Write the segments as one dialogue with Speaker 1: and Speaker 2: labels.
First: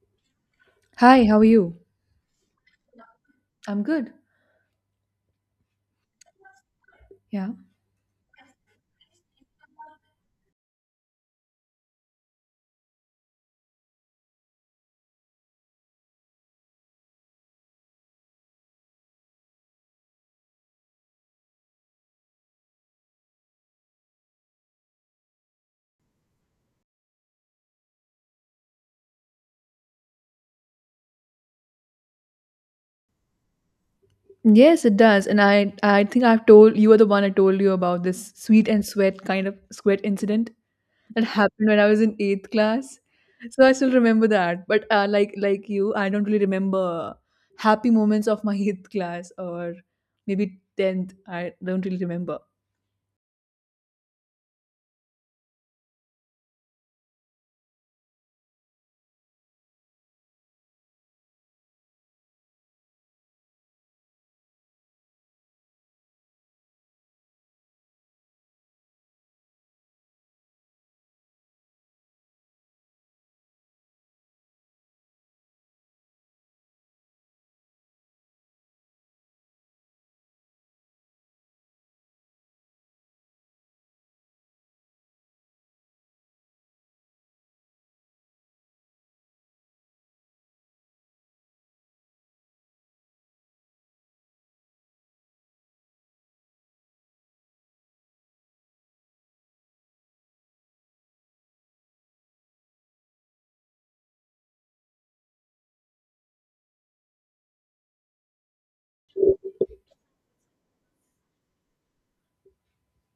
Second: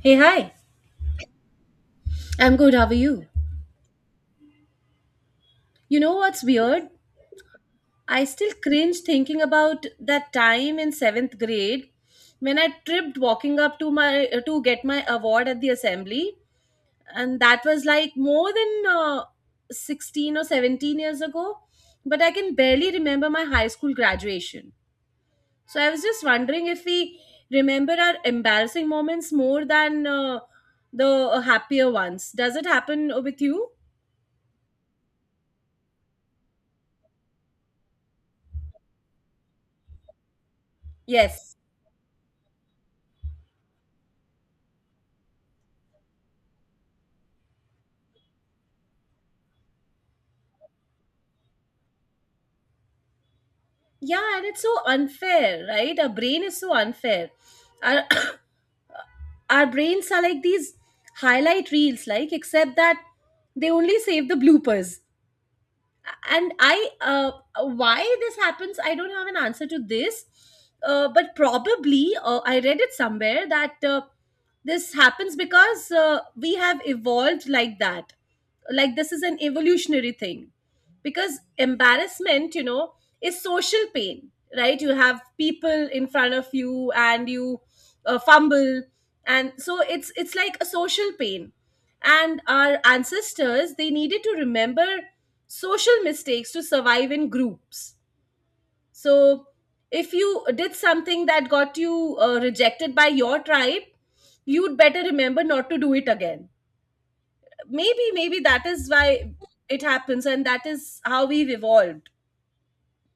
Speaker 1: Hey, hi.
Speaker 2: Hi, how are you?
Speaker 1: I'm good. How are you?
Speaker 2: I'm good.
Speaker 1: You know what's weird?
Speaker 2: Yeah.
Speaker 1: I still cringe thinking about that time in seventh grade when I tripped walking up to my to get my award at the assembly, and that was like more than 16 or 17 years ago. But I can barely remember my high school graduation. So I was just wondering if we remember our embarrassing moments more than the happier ones. Does it happen with you?
Speaker 2: Yes, it does. And I think I've told you are the one I told you about this sweet and sweat kind of sweat incident that
Speaker 1: Yes.
Speaker 2: happened when I was in eighth class. So I still remember that. But like you, I don't really remember happy moments of my eighth class or maybe tenth. I don't really remember.
Speaker 1: Yeah, and it's so unfair, right? Our brain is so unfair. Our, Our brains are like these highlight reels, like, except that they only save the bloopers and I why this happens I don't have an answer to this, but probably I read it somewhere that this happens because we have evolved like that, like this is an evolutionary thing because embarrassment, you know, is social pain. Right, you have people in front of you and you fumble, and so it's like a social pain, and our ancestors, they needed to remember social mistakes to survive in groups. So, if you did something that got you rejected by your tribe, you'd better remember not to do it again. Maybe that is why it happens, and that is how we've evolved.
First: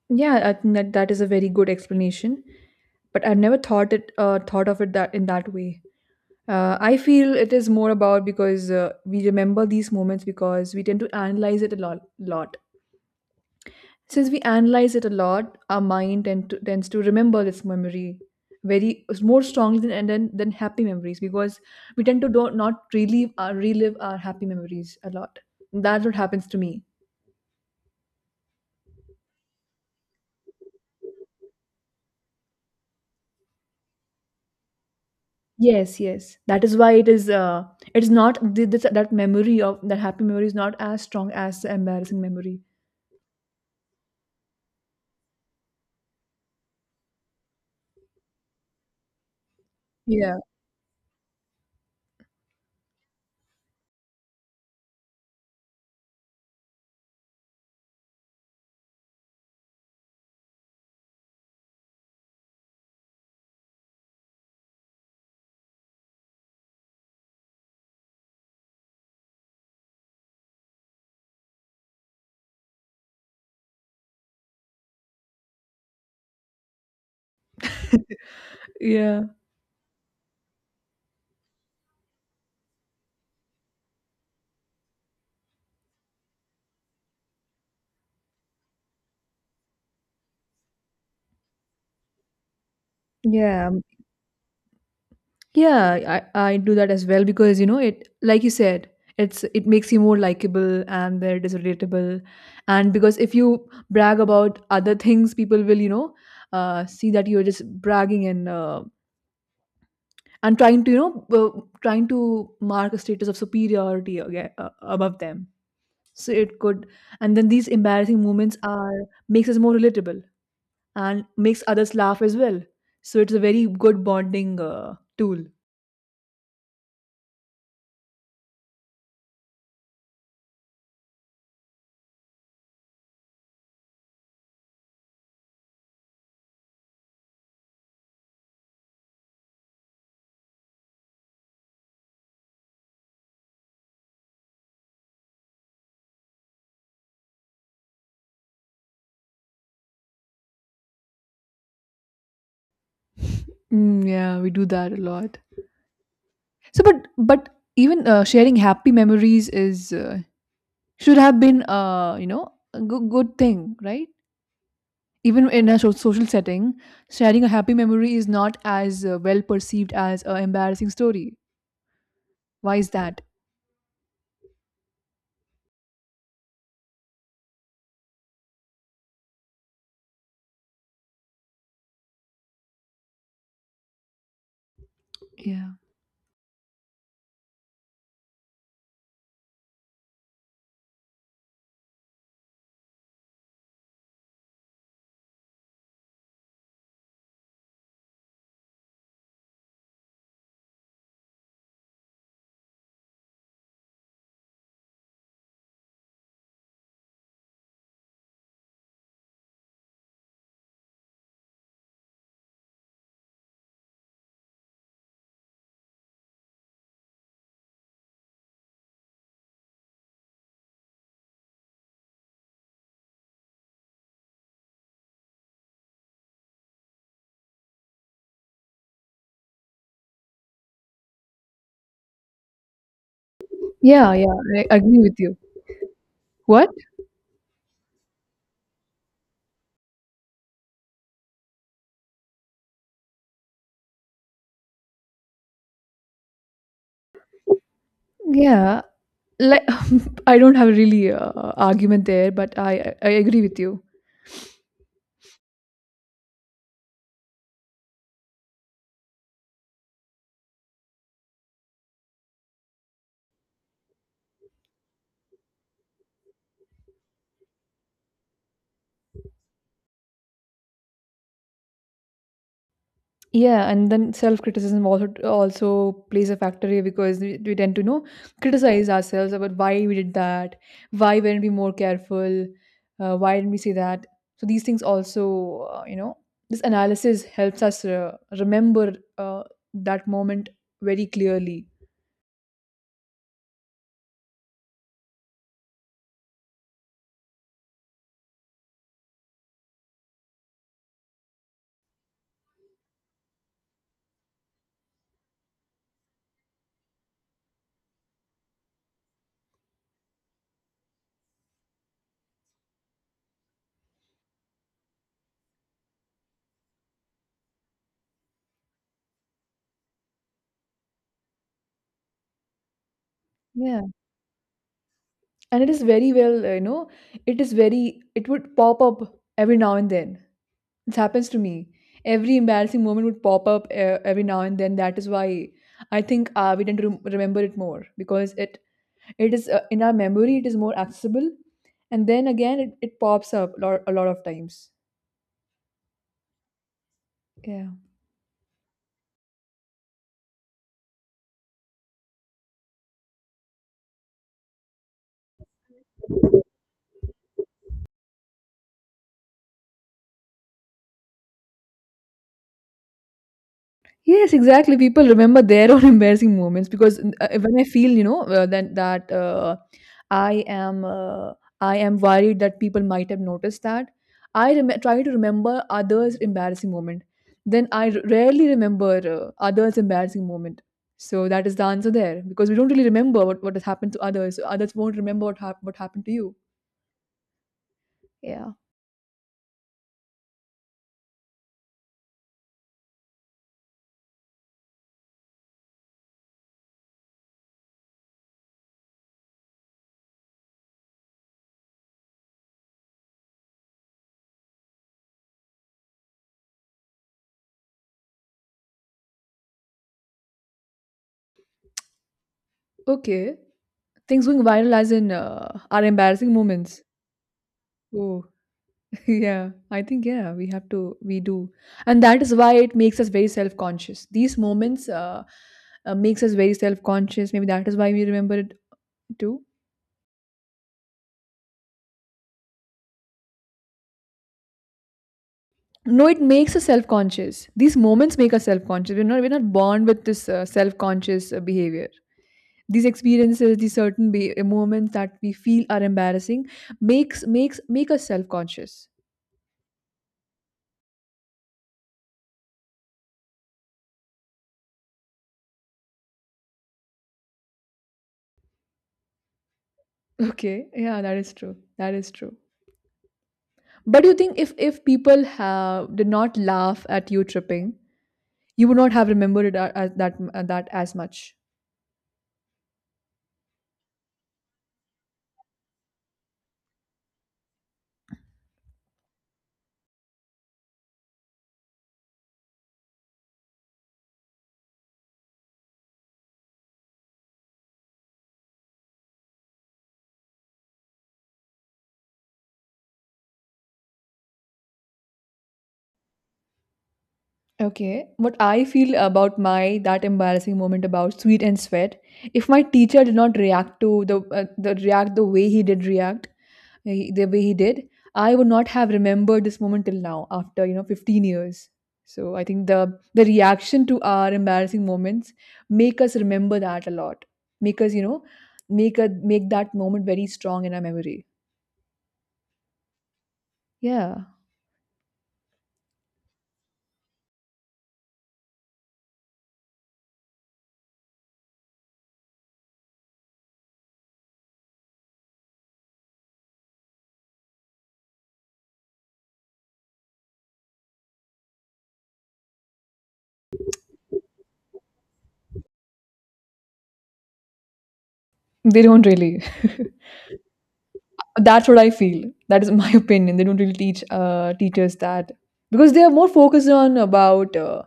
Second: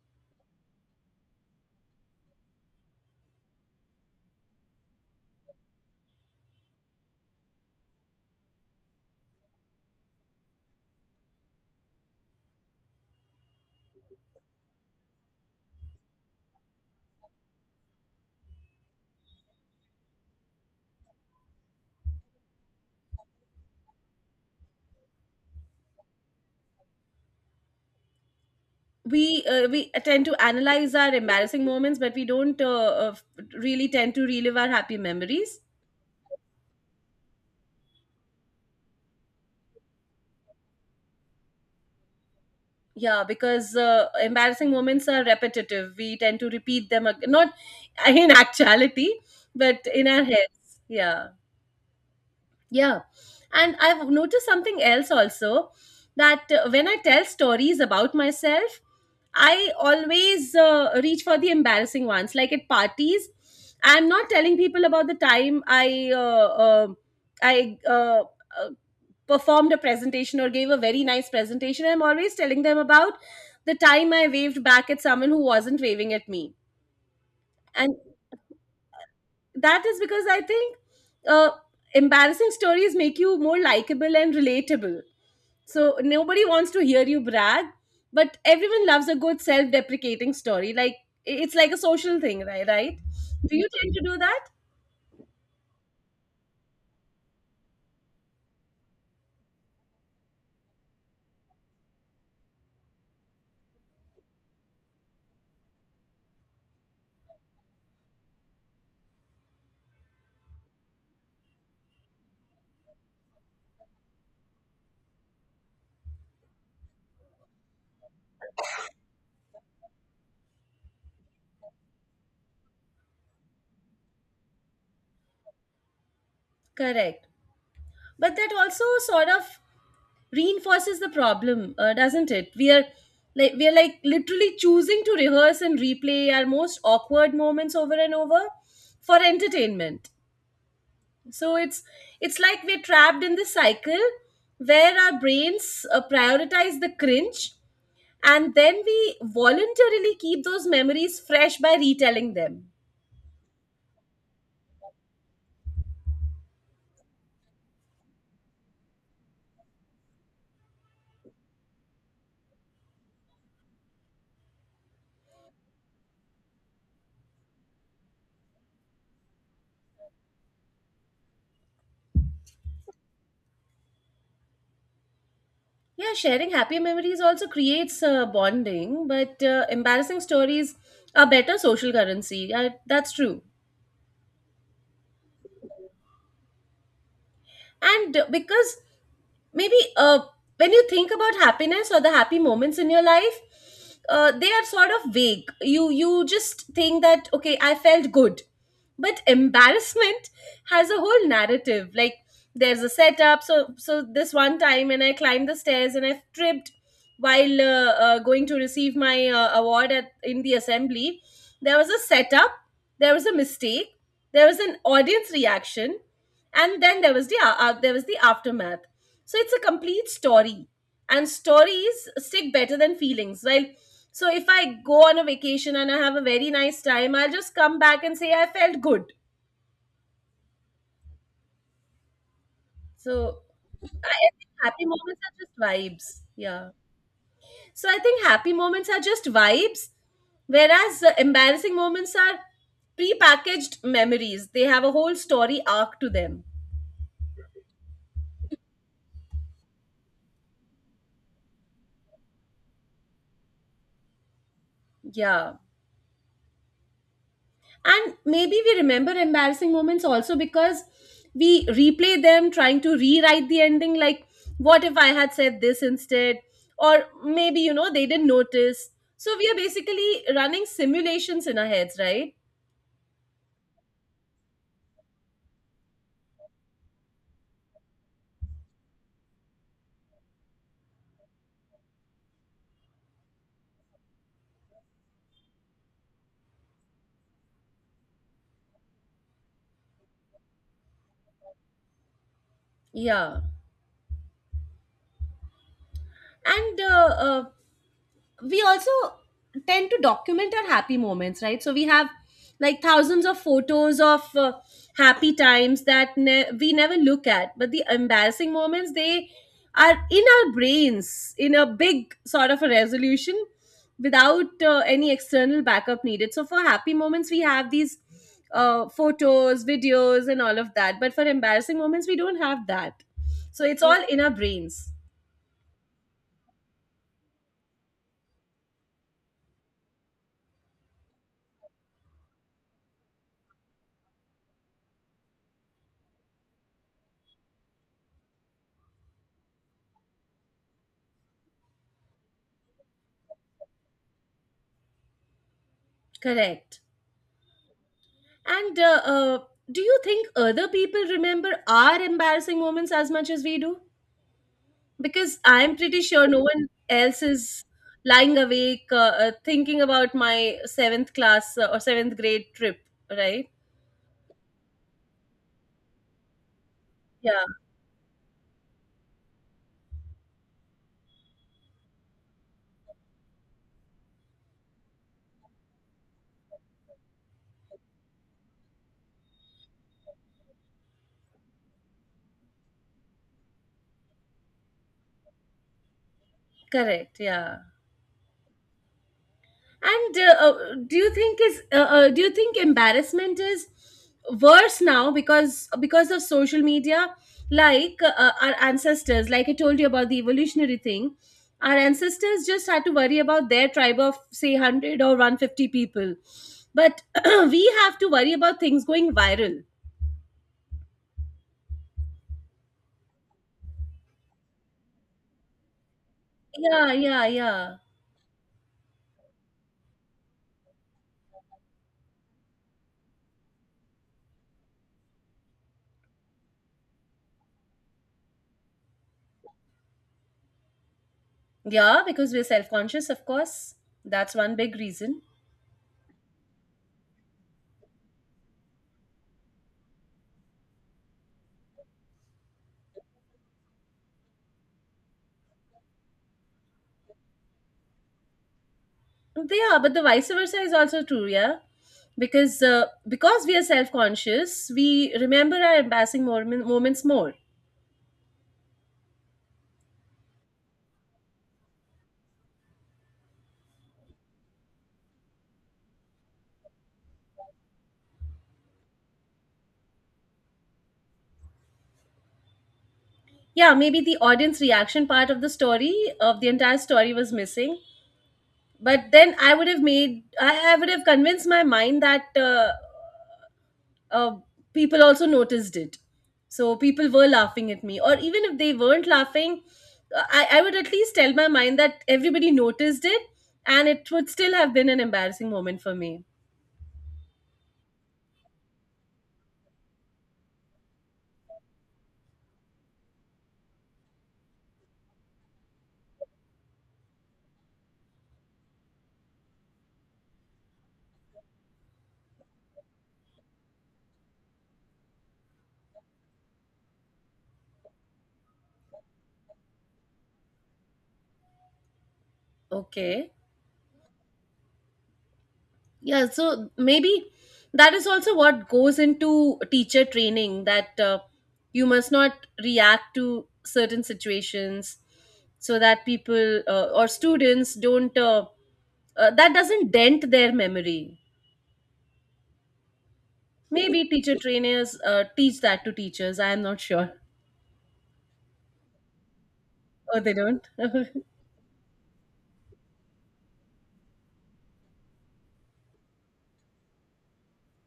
Speaker 2: Yeah, I think that that is a very good explanation. But I've never thought of it that in that way. I feel it is more about because we remember these moments because we tend to analyze it a lot. Since we analyze it a lot, our mind tends to remember this memory very more strongly than and then than happy memories because we tend to don't not relive our happy memories a lot. That's what happens to me.
Speaker 1: We tend to analyze our embarrassing moments, but we don't uh, really tend to relive our happy memories.
Speaker 2: Yes, yes. That is why it is. It's not this, that memory of that happy memory is not as strong as the embarrassing memory.
Speaker 1: Yeah, because embarrassing moments are repetitive. We tend to repeat them, not in actuality, but in our
Speaker 2: Yeah.
Speaker 1: heads. Yeah, yeah, and I've noticed something else also, that when I tell stories about myself, I always reach for the embarrassing ones, like at parties. I'm not telling people about the time I uh, performed a presentation or gave a very nice presentation. I'm always telling them about the time I waved back at someone who wasn't waving at me, and
Speaker 2: Yeah.
Speaker 1: that is because I think, uh, embarrassing stories make you more likable and relatable. So nobody wants to hear you brag, but everyone loves a good self-deprecating story. Like, it's like a social thing, right? Right? Do you
Speaker 2: Yeah.
Speaker 1: tend to do that?
Speaker 2: Yeah, I do that as well because it, like you said, it makes you more likable and there it is relatable. And because if you brag about other things, people will, see that you're just bragging and trying to mark a status of superiority aga above them. So it could. And then these embarrassing moments are makes us more relatable and makes others laugh as well. So it's a very good bonding tool.
Speaker 1: Correct. But that also sort of reinforces the problem, doesn't it? We are like, we are like literally choosing to rehearse and replay our most awkward moments over and over for entertainment. So it's like we're trapped in this cycle where our brains prioritize the cringe, and then we voluntarily keep those memories fresh by retelling them.
Speaker 2: Mm, yeah, we do that a lot. So, but even sharing happy memories is should have been, a good, good thing, right? Even in a social setting, sharing a happy memory is not as well perceived as an embarrassing story. Why is that?
Speaker 1: Yeah, sharing happy memories also creates bonding, but embarrassing stories are better social currency, that's true.
Speaker 2: Yeah,
Speaker 1: And because maybe when you think about happiness or the happy moments in your life, they are sort of vague. You just think that, okay, I felt good. But embarrassment has a whole narrative. Like, there's a setup. So, so this one time, and I climbed the stairs, and I tripped while going to receive my award at in the assembly. There was a setup, there was a mistake, there was an audience reaction, and then there was there was the aftermath. So it's a complete story, and stories stick better than feelings. Well, so if I go on a vacation and I have a very nice time, I'll just come back and say I felt good. So i
Speaker 2: yeah,
Speaker 1: I
Speaker 2: yeah.
Speaker 1: think
Speaker 2: I
Speaker 1: happy
Speaker 2: agree with
Speaker 1: moments
Speaker 2: you.
Speaker 1: are just vibes.
Speaker 2: What?
Speaker 1: Yeah, so I think happy moments are just vibes, whereas embarrassing moments are pre-packaged memories. They have a whole story arc to them.
Speaker 2: Yeah, like I don't have really argument there, but I agree with you.
Speaker 1: Yeah. And maybe we remember embarrassing moments also because we replay them, trying to rewrite the ending. Like, what if I had said this instead? Or maybe, you know, they didn't notice. So we are basically running simulations in our heads, right?
Speaker 2: Yeah, and then self-criticism also plays a factor here because we tend to criticize ourselves about why we did that, why weren't we more careful, why didn't we say that. So these things also, this analysis helps us remember that moment very clearly.
Speaker 1: Yeah. And we also tend to document our happy moments, right? So we have like thousands of photos of happy times that we never look at, but the embarrassing moments, they are in our brains in a big sort of a resolution without any external backup needed. So for happy moments, we have these photos, videos, and all of that. But for embarrassing moments, we don't have that. So
Speaker 2: Yeah,
Speaker 1: it's all in our brains.
Speaker 2: and it is very well, you know, it is very it would pop up every now and then. This happens to me. Every embarrassing moment would pop up, every now and then. That is why I think, we tend to remember it more because it is, in our memory. It is more accessible, and then again, it pops up a lot of times.
Speaker 1: Correct.
Speaker 2: Yeah.
Speaker 1: And do you think other people remember our embarrassing moments as much as we do? Because I'm pretty sure no one else is lying awake, thinking about my seventh class, or seventh grade trip, right?
Speaker 2: Yes, exactly. People remember their own embarrassing moments because,
Speaker 1: Yeah,
Speaker 2: when I feel, you know, that that I am I am worried that people might have noticed that. I try to remember others' embarrassing moment. Then I rarely remember others' embarrassing moment. So that is the answer there because we don't really remember what has happened to others. So others won't remember what happened to you.
Speaker 1: correct. Yeah.
Speaker 2: Yeah.
Speaker 1: And do you think is do you think embarrassment is worse now because of social media? Like our ancestors, like I told you about the evolutionary thing, our ancestors just had to worry about their tribe of say 100 or 150 people, but we have to worry about things going viral.
Speaker 2: Okay. Things going viral as in, are embarrassing moments.
Speaker 1: Yeah, yeah, yeah,
Speaker 2: Oh. Yeah, I think, yeah, we do, and that is why it makes us very self conscious. These moments makes us very self conscious. Maybe that is why we remember it too.
Speaker 1: yeah. Because we're self conscious, of course. That's one big reason.
Speaker 2: No, it makes us self conscious. These moments make us self conscious. We're not born with this, self conscious, behavior. These experiences, these certain moments that we feel are embarrassing, make us self conscious.
Speaker 1: They are, but the vice versa is also true, yeah. Because we are self conscious, we remember our embarrassing moments more.
Speaker 2: Okay, yeah, that is true. That is true. But you think if people have did not laugh at you tripping? You would not have remembered it as that as much.
Speaker 1: Yeah, maybe the audience reaction part of the story of the entire story was missing, but then I would have made, I would have convinced my mind that uh, people also noticed it. So people were laughing at me, or even if they weren't laughing, I would at least tell my mind that everybody noticed it, and it would still have been an embarrassing moment for me.
Speaker 2: Okay. What I feel about my that embarrassing moment about sweet and sweat. If my teacher did not react to the react, the way he did react, the way he did, I would not have remembered this moment till now after 15 years. So I think the reaction to our embarrassing moments make us remember that a lot. Make us you know make a make that moment very strong in our memory.
Speaker 1: Okay.
Speaker 2: Yeah,
Speaker 1: Yeah, so maybe that is also what goes into teacher training that you must not react to certain situations so that people or students don't, that doesn't dent their memory. Maybe teacher trainers teach that to teachers. I am not sure.
Speaker 2: they don't really.
Speaker 1: Oh, they don't.
Speaker 2: That's what I feel. That is my opinion. They don't really teach, teachers that because they are more focused on about, uh,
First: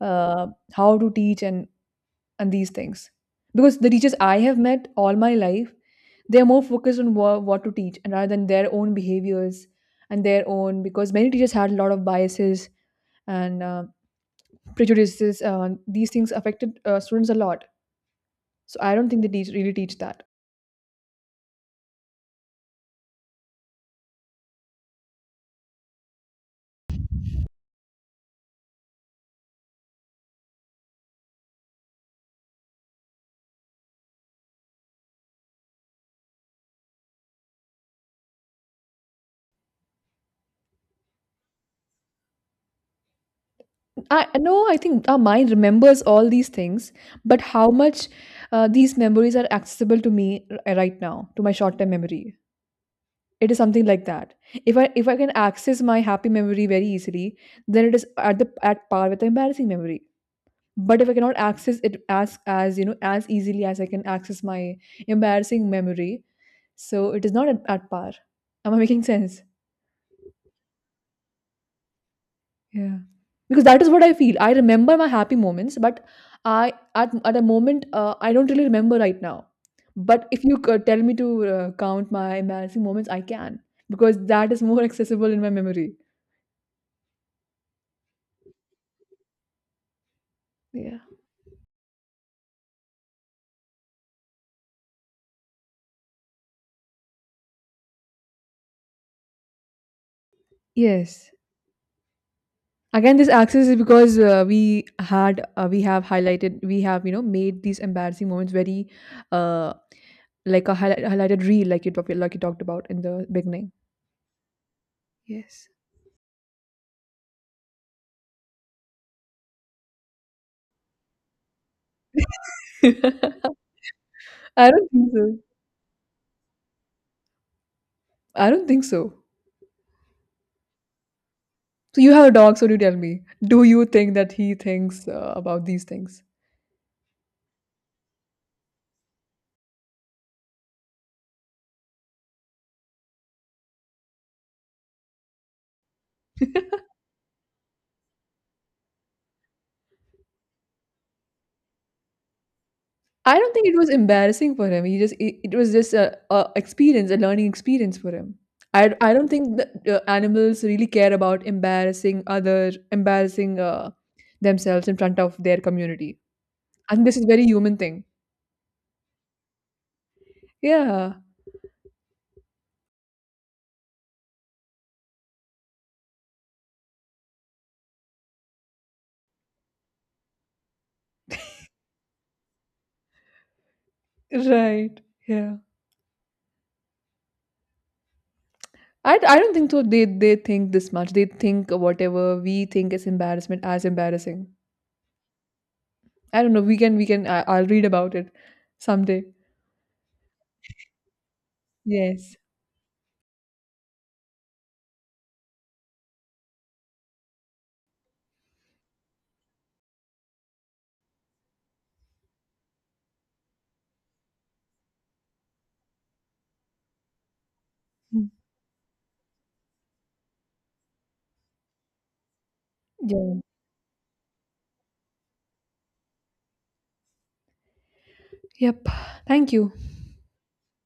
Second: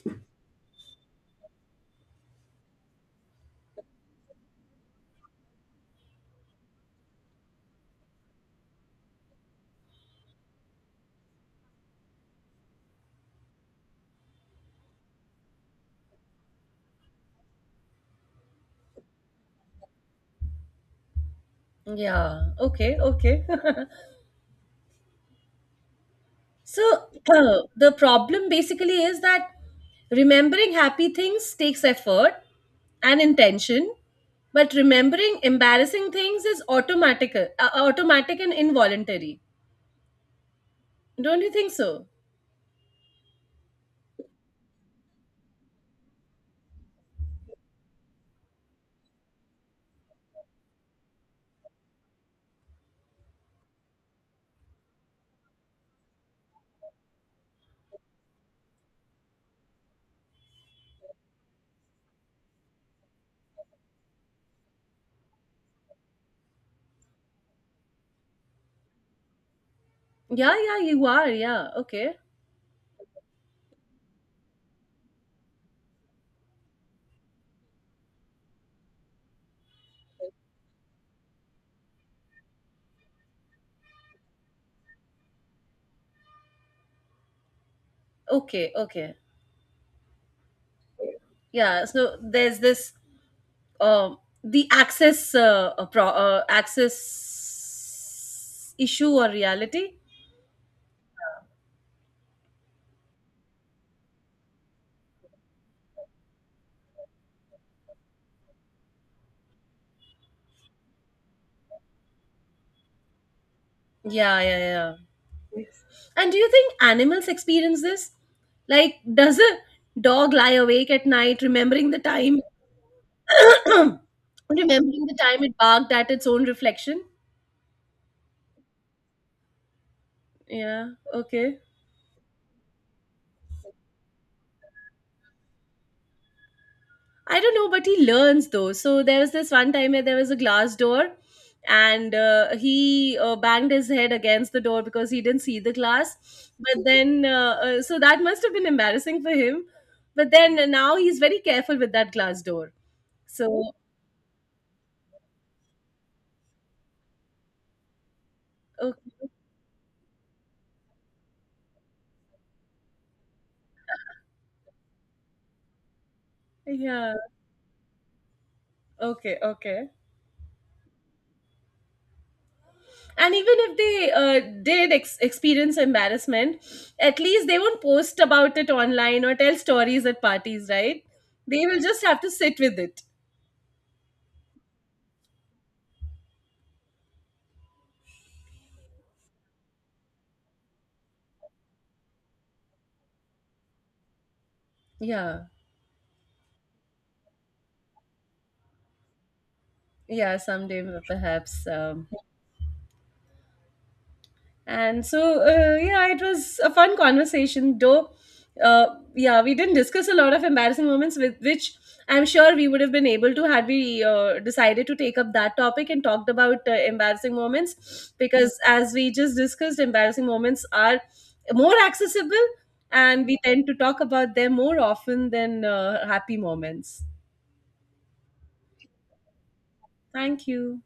Speaker 2: uh, how to teach and these things. Because the teachers I have met all my life, they are more focused on what to teach and rather than their own behaviors and their own, because many teachers had a lot of biases and, prejudices. These things affected, students a lot. So I don't think they teach really teach that.
Speaker 1: Yeah. Okay. Okay. So the problem basically is that remembering happy things takes effort and intention, but remembering embarrassing things is automatic, automatic and involuntary. Don't you think so?
Speaker 2: I no, I think our mind remembers all these things, but how much, these memories are accessible to me, right now, to my short-term memory. It is something like that. If I can access my happy memory very easily, then it is at par with the embarrassing memory. But if I cannot access it as as easily as I can access my embarrassing memory, so it is not at par. Am I making sense?
Speaker 1: Yeah, yeah, you are. Yeah, okay,
Speaker 2: Yeah. Because that is what I feel. I remember my happy moments, but I at a moment, I don't really remember right now. But if you could tell me to, count my embarrassing moments, I can because that is more accessible in my memory.
Speaker 1: okay, okay.
Speaker 2: Yeah.
Speaker 1: Yeah. So there's this um the access issue or reality.
Speaker 2: Yes. Again, this access is because, we have highlighted we have you know made these embarrassing moments very, uh like a highlighted reel, like you talked about in the beginning.
Speaker 1: Yeah, yeah, yeah.
Speaker 2: Yes.
Speaker 1: Yes. And do you think animals experience this? Like, does a dog lie awake at night remembering the time
Speaker 2: I don't
Speaker 1: remembering
Speaker 2: think
Speaker 1: the
Speaker 2: so.
Speaker 1: time it barked at its own reflection?
Speaker 2: I don't think so.
Speaker 1: Yeah, okay.
Speaker 2: So you have a dog, so do tell me, do you think that he thinks, about these things?
Speaker 1: I don't know, but he learns though. So there was this one time where there was a glass door and he banged his head against the door because he didn't see the glass. But then, so that must have been embarrassing for him. But then now he's very careful with that glass door.
Speaker 2: I don't think
Speaker 1: So,
Speaker 2: it was embarrassing for him. It was just a experience, a learning experience for him. I don't
Speaker 1: okay.
Speaker 2: think that, animals really care about embarrassing themselves in front of their community. And
Speaker 1: Yeah.
Speaker 2: this is very human thing.
Speaker 1: Okay. Okay.
Speaker 2: Yeah,
Speaker 1: And even if they did experience embarrassment, at least they won't post about it online or tell stories at parties, right? They will just have to sit with it.
Speaker 2: right. Yeah. I don't think so. They think this much. They think whatever we think is embarrassment as embarrassing.
Speaker 1: Yeah.
Speaker 2: I don't know. We can. I'll read about it someday.
Speaker 1: Yeah. Someday, perhaps.
Speaker 2: Yes.
Speaker 1: And so, yeah, it was a fun conversation, though. Uh, yeah, we didn't discuss a lot of embarrassing moments, with which I'm sure we would have been able to, had we decided to take up that topic and talked about embarrassing moments.
Speaker 2: Mm.
Speaker 1: Because as we just discussed, embarrassing moments are more accessible, and we
Speaker 2: Yeah.
Speaker 1: tend to talk about them more often than happy moments.
Speaker 2: Yep. Thank you.
Speaker 1: Thank you.